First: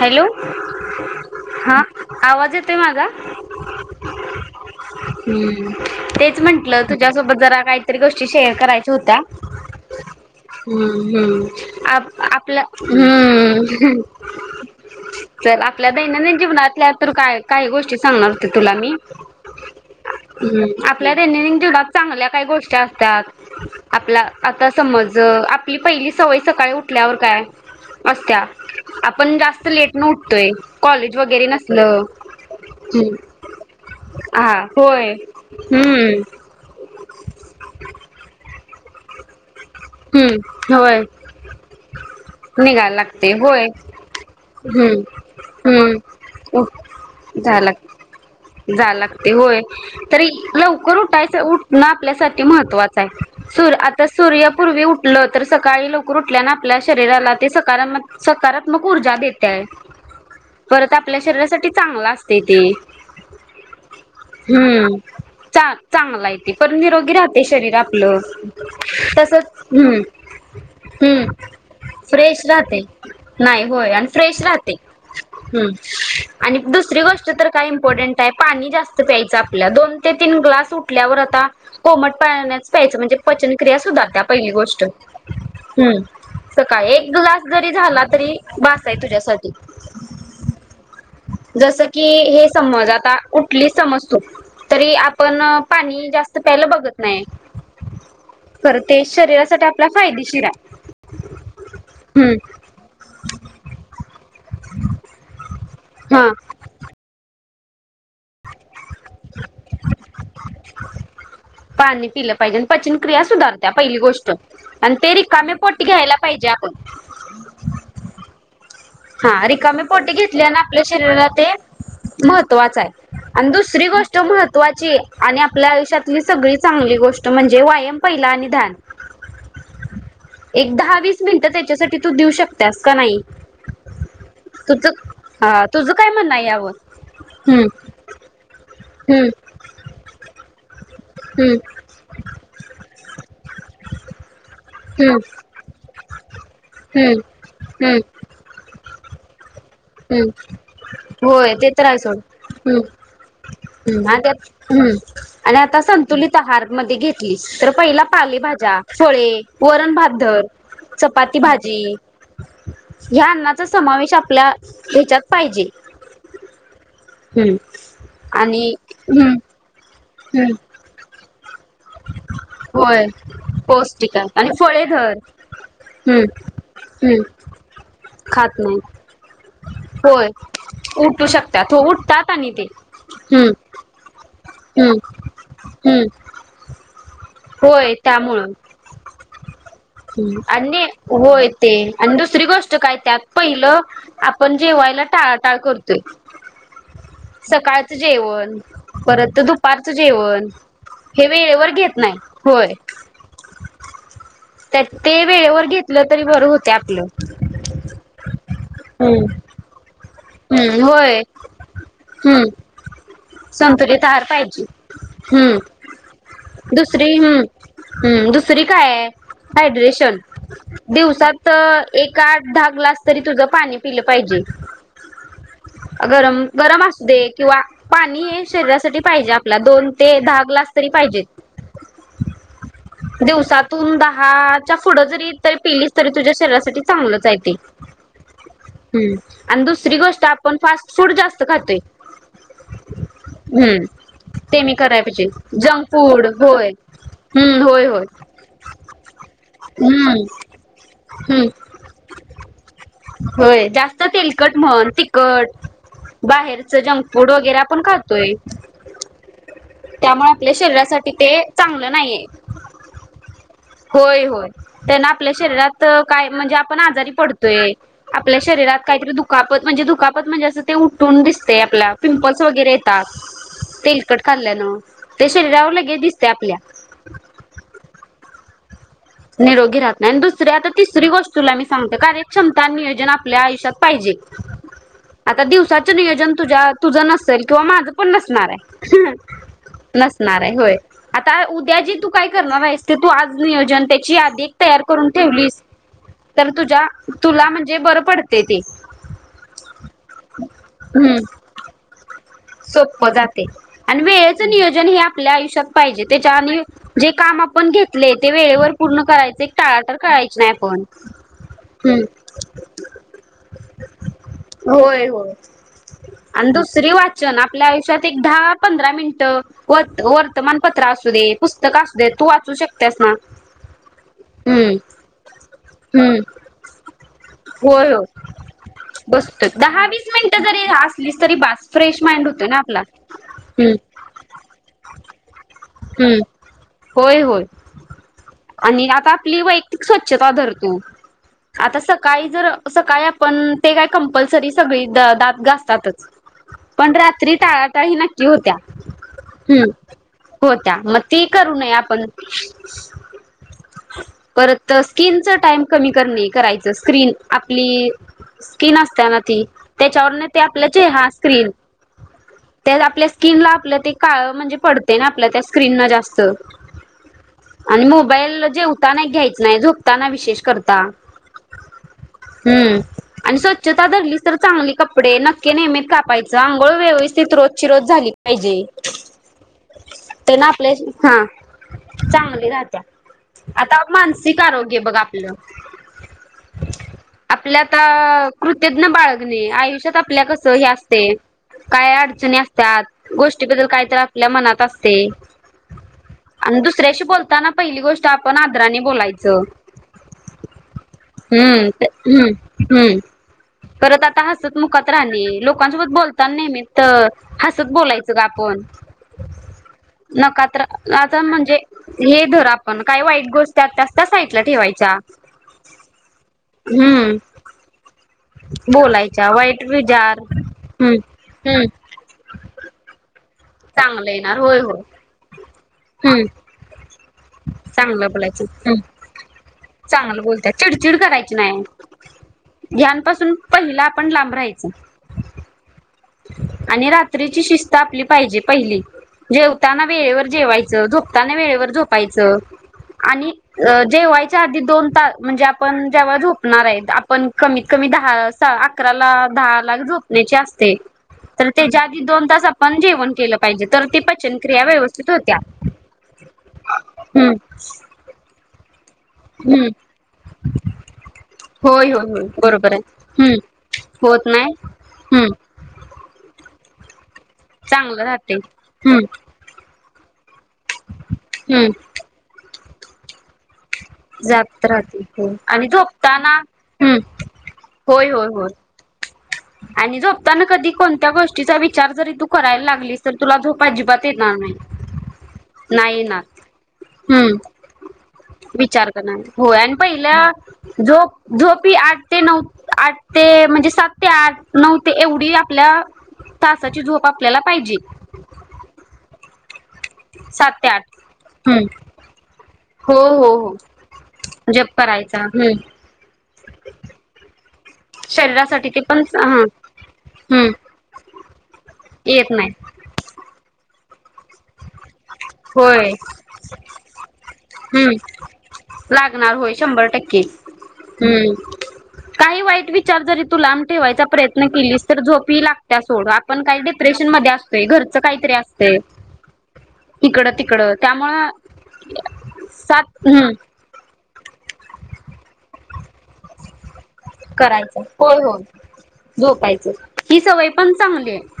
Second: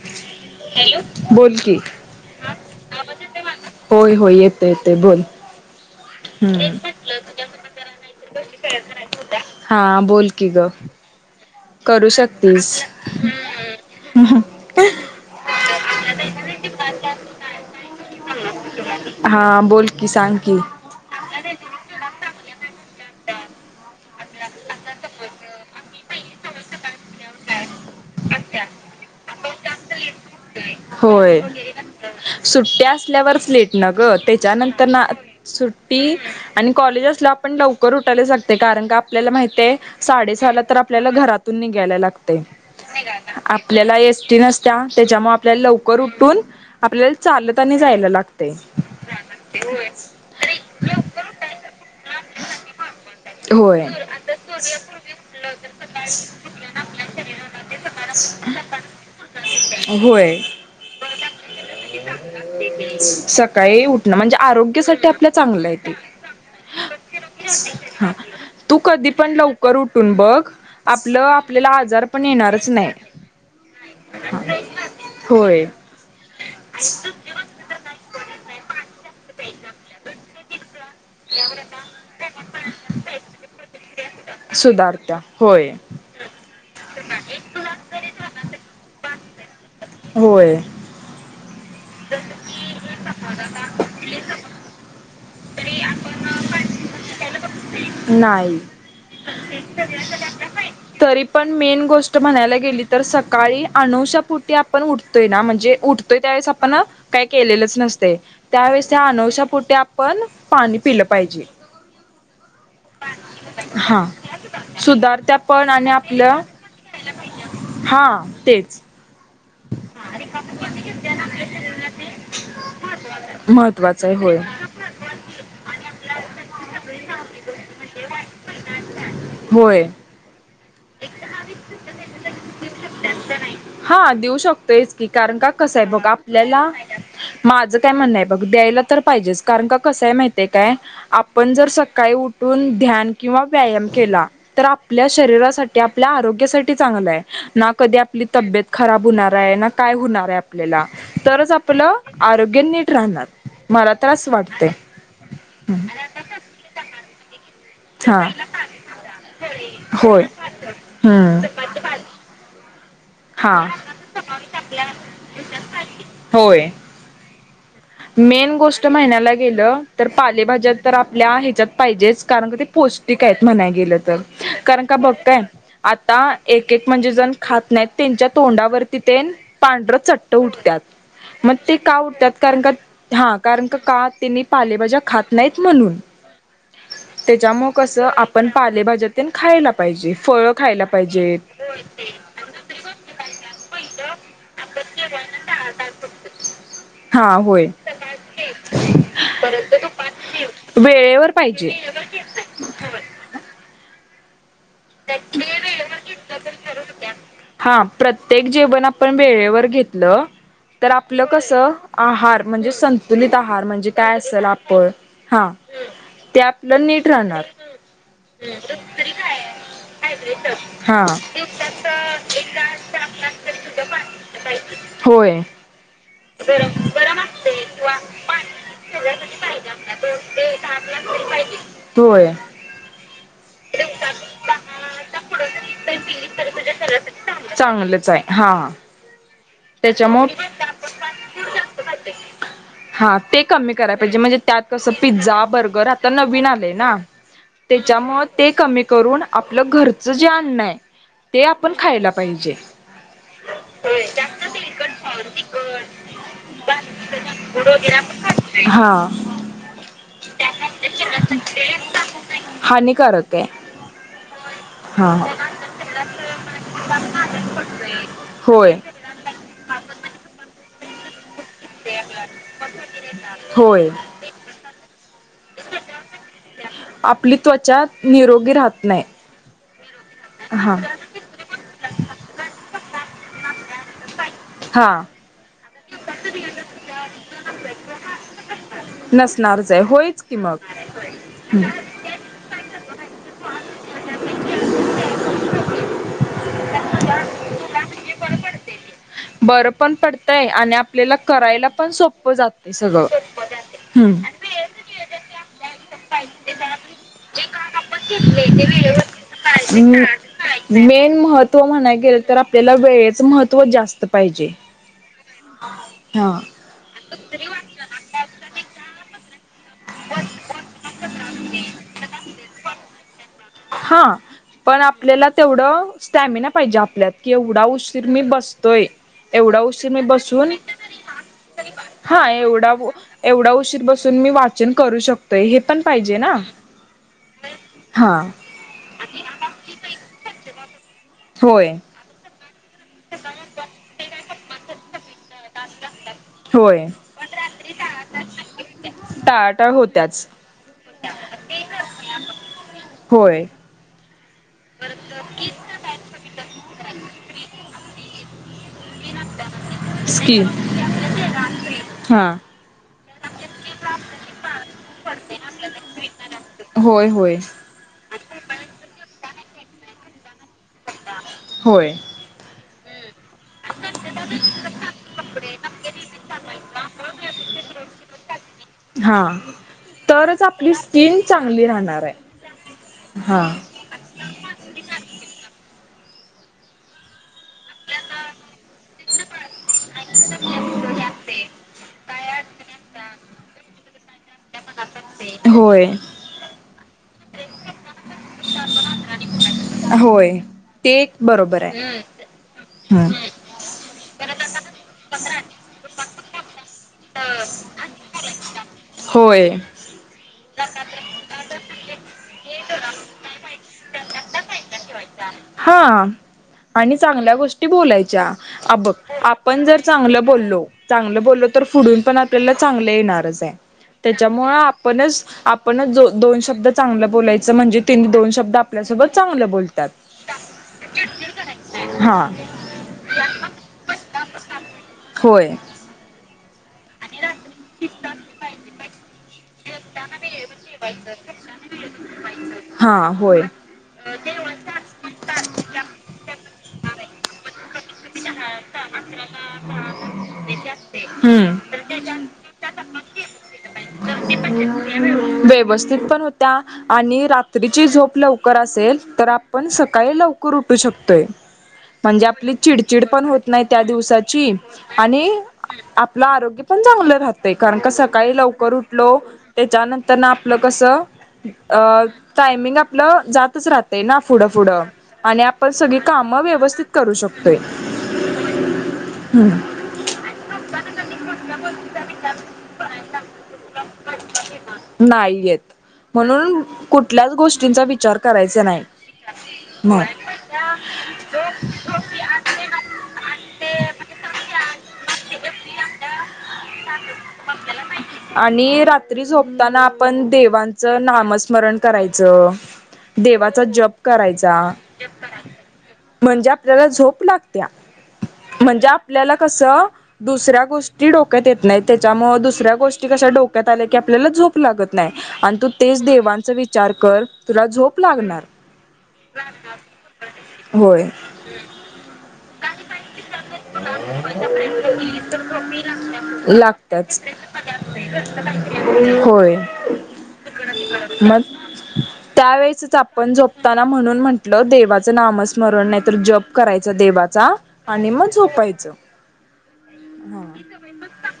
Hello बोल की हा आवाज येतोय माझा होय होय येते येते बोल हम्म तेच हम्म म्हंटलं, तुझ्यासोबत जरा काहीतरी गोष्टी शेअर करायच्या होत्या. हा बोल की ग हम्म हम्म आप आपल्या. हमम ह अअ. चल आपल्या दैनंदिन जीवनातल्या, तर काय काही गोष्टी सांगणार होते तुला मी. हा बोल कि सांग कि. काय गोष्टी असतात, आपला आता समज आपली पहिली सवय सकाळी उठल्यावर काय असत्या. आपण जास्त लेटनं उठतोय. कॉलेज होय वगैरे नसलं सुट्टी हम्म असल्यावरच लेट न गं. हा तेच्यानंतर ना होय सुट्टी हम्म आणि कॉलेज असल्याव आपण लवकर उठायलाच लागतंय. कारण का आपल्याला माहित आहे साडे सहाला हम्म तर होय आपल्याला घरातून निघायला लागतंय, निघायला लागते होय आपल्याला एसटी नसत्या त्याच्यामुळे आप हम उ झाला आणि जायला लागतंय जाय लागतय होय. तरी लवकर उठायचं उठणं आपल्यासाठी महत्वाचं आहे. सूर होय. आता सूर्य पूर्वी उठलं तर सकाळी लवकर उठल्यान, आपल्या शरीराला ते सकारामक सकारात्मक ऊर्जा देतंय. होय. परत आपल्या शरीरासाठी चांगलं असतंय ते. सकाळी उठणं म्हणजे हम्म आरोग्यासाठी आपल्या आहे ते. चांगलं आहे ते. पर निरोगी राहतंय शरीर हा आपलं. तू कधी पण तसच लवकर हम्म उठून बघ. आपलं हम्म आपल्याला आजार पण फ्रेश येणारच राहतंय, नाही नाय, होय आणि फ्रेश राहतंय. होय हं आणि दुसरी गोष्ट तर काय इम्पॉर्टंट आहे. पाणी जास्त प्यायचं आपल्या दोन ते तीन ग्लास उठल्यावर, आता कोमट पाण्याच प्यायचं. म्हणजे पचनक्रिया सुधारते आप गोष्ट. सुधारत्या होय हम्म सकाळी एक ग्लास जरी झाला, तरी बास हाय तुझ्यासाठी. होय. जसं की हे समज, आता उठली समज तू. तरी आपण पाणी जास्त प्यायला बघत नाही, नाही. खर तरी पण मेन गोष्ट म्हणायला हम्म गेली तर, सकाळी अनुशापुटी आपण उठतोय ना, म्हणजे उठतोय हा त्यावेळेस आ पण काय केलेलंच नस तंय. त्यावेळेस त्या अनवश्यापोटी आपण पाणी पिलं पाहिजे. पाणी पिलं पाहिजे आणि पचन क्रिया सुधारत्या पहिली हा गोष्ट. आणि ते सुधारत्या रिकाम्या पण पोटी आणि घ्यायला आपलं पाहिजे आपण. च हा रिकामीे पोटी घेतली आणि आपल्या शरीराला ते महत्त्वाचं आहे. आणि दुसरी महत्त्वाचं आहे गोष्ट होय महत्त्वाची आणि आपल्या आयुष्यातली सगळी चांगली गोष्ट म्हणजे व्यायम पहिला आणि ध्यान. होय एक दहा वीस मिनिटं त्याच्यासाठी तू देऊ शकत्यास का नाही? हा देऊ तुझं शकतोयच की, कारण का हा कसं आहे तुझं बघ काय म्हणणं आहे आपल्याला यावर? हम्म माझं काय म्हणणं आहे बघ द्याय तर हम्म पाहिजेच. कारण का, कसंय माहितेय काय आपण हम्म जर सकाळी उठून ध्यान किंवा व्यायाम केला, तर आपल्या हम्म शरीरासाठी ते आपल्या आरोग्यासाठी हम्म चांगलंय. ना कधी आपली तब्येत खराब हुणार रायना. हं होय, ते तर हाय सोड आरोग्य हं नीट राहणार मला तर असं वाटतंय हं आणि आता संतुलित आहार मध्ये घेतलीस तर पहिला हा पालेभाज्या, फळे वरणभात होय धर. चपाती हम्म भाजी ह्या हा अन्नाचा समावेश आपल्या ह्याच्यात पाहिजे. होय हम्म मेन आणि गोष्ट महिन्याला हम्म गेलं तर हम्म पालेभाज्या तर आपल्या आहेत पाहिजेच कारण का ते होय पौष्टिक आहेत म्हणाय गेलं तर पौष्टिक आहे आणि फळे कारण का बघ धर काय हम्म आता एक एक म्हणजे हम्म जण खात नाहीत त्यांच्या खात नाही तोंडावरती तेन पांढरं होय चट्ट उठतात उठू मग शकतात ते हो का उठतात आणि कारण ते का हा हम्म कारण का का त्यांनी हम्म पालेभाज्या खात नाहीत म्हणून हम्म त्याच्यामुळे होय कसं त्यामुळ आपण पालेभाज्या तेन खायला पाहिजे फळं आणि खायला होय पाहिजेत ते आणि दुसरी गोष्ट काय त्यात पहिलं आपण जेवायला टाळा टाळ करतोय हा होय सकाळचं जेवण परत दुपारचं जेवण वेळेवर घेत नाही होय त्यात ते वेळेवर घेतलं तरी बरं होतय आपलं हा प्रत्येक जेवण आपण हम् वेळेवर घेतलं तर आपलं कस आहार म्हणजे संतुलित आहार म्हणजे संतुलित काय आहार असल पाहिजे आपण हा हम्म ते आपलं नीट दुसरी राहणार हम्म हम्म दुसरी काय आहे हा दिवसात एक आठ दहा ग्लास तरी तुझ पाणी पिलं पाहिजे होय गरम गरम असुदे किंवा पाणी हे शरीरासाठी पाहिजे आपल्या दोन ते दहा ग्लास तरी पाहिजेत होय दिवसातून दहा च्या पुढं जरी तर पेलीस तरी तुझ्या शरीरासाठी चांगलच आहे ते् अु [unintelligible] त्याच्यामुले हा ते कमी हम्म कराय पाहिजे म्हणजे ते त्यात मी कसं कराय पाहिजे पिझ्झा जंक बर्गर आता फूड नवीन होय आले ना हम्म होय होय त्याच्यामु ते कमी करून आपलं घरच हम्म जे अन्न आहे ते हम्म आपण खायला पाहिजे होय जास्त तेलकट म्हण तिखट बाहेरच जंक फूड वगैरे आपण खातोय त्यामुळे आपल्या शरीरासाठी ते चांगलं नाहीये हानिकारक आहे होय होय त्यांना हा. आपल्या शरीरात काय म्हणजे आपण आजारी पडतोय आपल्या होय. शरीरात का द [unintelligible] दुकापत म्हणज दुकापत म्हणजे अस ते उठून दिस प होय व शरीरावर लगेच दिसते आपल्या मगे राहत नाही निरोगी राहत नाही दुसरी आता हा तिसरी गोष्टुला म सांगत कार्यक्षमता नियोजन आपल्या आयुष्यात पाहिजे हा आता दिवसाात कण नसणारच आहे होयच की मग. हम्म. आ का ते तू आज नियोजन ते ध तयार करून ठेवली तर तुझ्या तुला म्हणजे बर पडते ते बरं पण पडतय आणि आपल्याला करायला पण सोप सोप जातय आणि वेळेच नियोजन हे आपल्या आयुष्यात पाहिजे त्याच्या आणि जे काम आपण घेतले ते वेळेवर पूर्ण करायचं टाळा टाळ करायच नाही आपण, मेन महत्त्व म्हणाय हम्. गेलं पायजे. हो. हा. आपल्या आयुष्यात एक दहा पंधरा मिनिट ह. वर वर्तमानपत्र असू दे पुस्तक असू दे तू वाचू शकत्यास ना. हा, हम्म पण आपल्याला तेवढं हम्म स्टॅमिना पाहिजे आपल्यात की एवढा होय हो उशीर मी बसतोय बसतो एवढा दहा उशीर मी वीस मिनिटं बसून जरी असलीस तरी बास फ्रेश माइंड हा होतोय ना एवढा, आपला एवढा हम्म उशीर बसून मी वाचन करू शक तोय हे पण पाहिजे हम्म ना, होय होय हा. आणि आता आपली वैयक्तिक स्वच्छता धर तु, होय. आता सकाळी जा त्र. सकाळी आपण ते काय कंपल्सरी सगळी द दात गासतातच, होय पण रात्री टाळाटाळ हि नक्की होत्या. हम. टाळाटाळ होत्याच होत्या म ती करू नये आपण. होय. परत स्किनच टाइम कमी करणे करायचं स्क्रीन आपली [unintelligible] स्किन असत्या ना ती त्याच्यावर ते स्किन आपल्या चेह स्क्रीन हा. त्यात आपल्या स्किनला आपलं काळ म्हणजे पड आपल्या त्या स्क्रीना जास्त, होय होय आणि मोबाईल जेवताना एक घ्यायचाय झोपताना विशेष करता, होय हम्म. आणि स्वच्छता धरली तर चांगली कपडे नक्की नेहमी कापायचं अंघोळ व्यवस्थित रोजचीरोज झाली पाहिजे. हा तेन तरच आपल्या, आपली स्किन हा चांगली राहणार आहे चांगली राहत्या हा. आता मानसिक आरोग्य बघ आपलं. आपल्यात अ कृतज्ञ बाळगणे आयुष्यात आपल्या कसं हे असतय काय अडचणी त्यात गोष्टीबद्दल काय तर आपल्या मनात असते. होय. आणि दुसऱ्याशी बोलताना पहिली गोष्ट आपण आदराने बोलायचं. होय, ते एक बरोबर हम्म आहे. हम्म हम्म हा. परत आता हसत मुकात राहणे लोकांसोबत बोलता नेहमी त हसत बोलायचं ग आपण. होय नकात आता म्हणजे हे धर आपण काही वाईट गोष्टी अस साईट ला ठेवायचा हा आणि चांगल्या गोष्टी बोलायच्या अ बघ बोलायच्या वाईट आपण जर विचार चांगलं बोललो हम्म चांगलं बोललो तर हम्म फुडून पण आपल्याला चांगलं येणारच चांगलं येणार त्याच्यामुळे होय होय आपण आपण हम्म दोन शब्द चांगलं बोलायचं म्हणजे तेनी चांगलं दोन शब्द आपल्यासोबत चांगले बोलतात बोलत्यात चिडचिड करायची हा नाही पासन पहिला आपण लांब राहायचं होय आणि रात्रीची शिस्त आपली पाहिजे पहिली जेव ताना वेळेवर जेवायचं झोपताना वेळेवर झोपायचं हा आणि होय जेवायच्या आधी दोन तास म्हणजे आपण जेव्हा झोपणार आहे आपण कमीत कमी दहा अकरा ला दहा ला झोपण्याचे असते तर त्याच्या आधी दोन तास आपण जेवण केलं पाहिजे तर ते पचन व्यवस्थित पण होत्या आणि हम्म रात्रीची झोप कुकर असेल तर हम्म आपण सकाळी लवकर उठू शकतोय होय होय म्हणजे होय आपली बरोबर चिडचिड आहे पण हम्म होत नाही त्या होत दिवसाची नाही. हम्म आणि आपलं आरोग्य पण चांगलं राहात कारण का चांगलं राहते सकाळी लवकर हम्म लो ते च्या नं तर न आपलं कसं हम्म टायमिंग आप आपलं जातच राहत ना फुढं जात पुुढं राहते हो आणि आपण सगळी झोपताना कामं व्यवस्थित हम्म करू शकतोय होय होय होय आणि झोपताना कधी कोणत्या गोष्टीचा विचार जरी तू कराय लागलीस तर तुला झो अजिबात येणार नाही नाही येत नाही म्हणून येणार कुठल्याच गोष्टींचा विचार करायचा नाही विचार करणार होय पहि मग झोप आठ ते नऊ आठ ते म्हणजे सात ते आठ नऊ ते एवढी आपल्या तासाची झोप आपल्याला पाहिजे आणि रात्री झोप ताना आपण सात ते आठ देवांचं हम्म नामस्मरण करायचं हो हो हो देवाचा जप करायचा जप करायचा हम्म म्हणजे आपल्याला झोप. लागत्या शरीरासाठी ते म्हणजे पण हा आपल्याला कस हम्म दुसऱ्या गोष्टी डोक्यात येत नाही. येत त्याच्यामुळे नाही दुसऱ्या गो कस डोक्यात आले. होय देवांचा विचार कर तुला हम्म झोप लागणार लागणार होय शंभर टक्के होय हम्म काही वाईट विचार जरी तू लांब ठेवायचा प्रयत्न केलीस तर झोपी लागत सोड आपण काही डिप्रेशन लागत्याच. मध्ये असतोय. घरचं काहीतरी असते. होय म त्यावेळीच सात हम्म आपण झोपताना म्हणून म्हटलं देवा. नामस्मरण नाही तर जप करायच देवाचा करायचं आणि होय मग होय झोपायचं झोपायचं ही ह सवय पण चांगली आहे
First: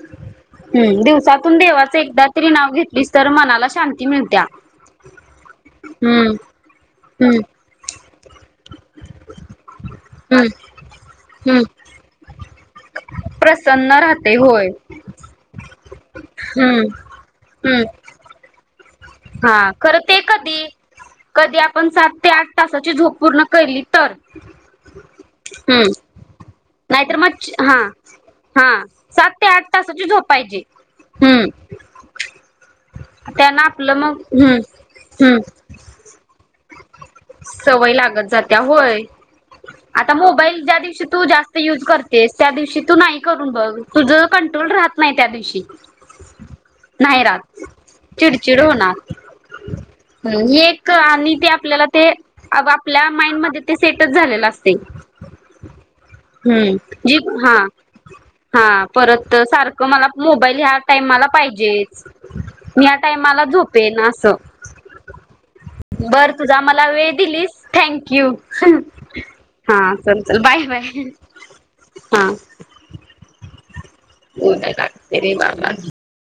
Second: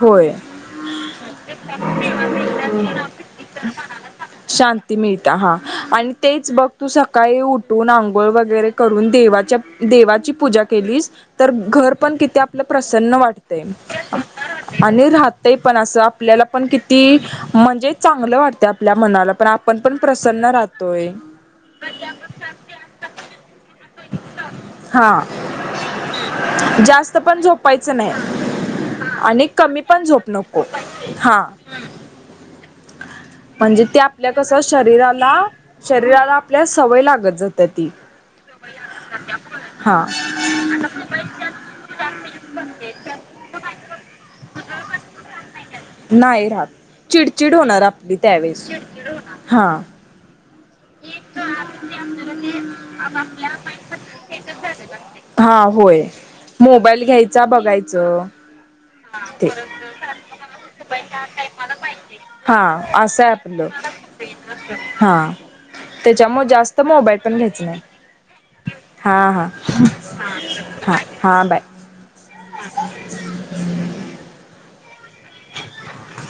होय. हम्म दिवसातून देवाचं एकदा तर नाव घेतलीस तर मनाला शांती मिळत्या शांती मिळता हा आणि हम्म तेच बघ तू हम्. सकाळी उठून आंघोळ वगैरे करून देवा देवाची पूजा केलीस तर हम्म घर पण किती आपल प्रसन्न वाटत प्रसन्न राहते होय आणि पण असं आपल्याला पण हम्म किती हम्म म्हणजे चांगलं वात. हा खरं ते कधी राहतोय कधी आपण सात ते आठ तासाची झोप पूर्ण केली तर हा हम्. जास्त पण झोपायच नाही हा सात ते आणि आठ कमी पण तासाची झो झोप पाहिजे. नको हा हम्म. त्यांना म्हणजे आपलं ते मग आपल्या कस हम्म शरीराला हम्म शरीराला आपल्या सवय लागत जात्या ती सवय लागत जात्या होय. हा. य करतेस त्या दिवशी तू नाही करून बघ तुझ कंट्रोल राहत नाही. त्या दिवशी नाही राह नाही चिडचिड राहत होणार आपली चिडचिड त्यावेेळेस होणार. हा. ही आणि ते आपल्याला ते आपल्या माइंड म ते सेटच झालेलं असते. हा होय ह मोबाईल ज घ्यायचा हा बघायचं हा परत ते सारखं मला मोबाईल ह्या टाइमाला पाहिजेच हा ह असं आहे टामाला आपलं झोपेन असं. हा बरं त्याच्यामुळे तुझा जास्त म्हाला वेळ मोबाईल पण घ्यायच दिलीस नाही थँंक यू हा चल चल बाय बाय. हा बाय हा म नाही ला तेरीवाला [inaudible]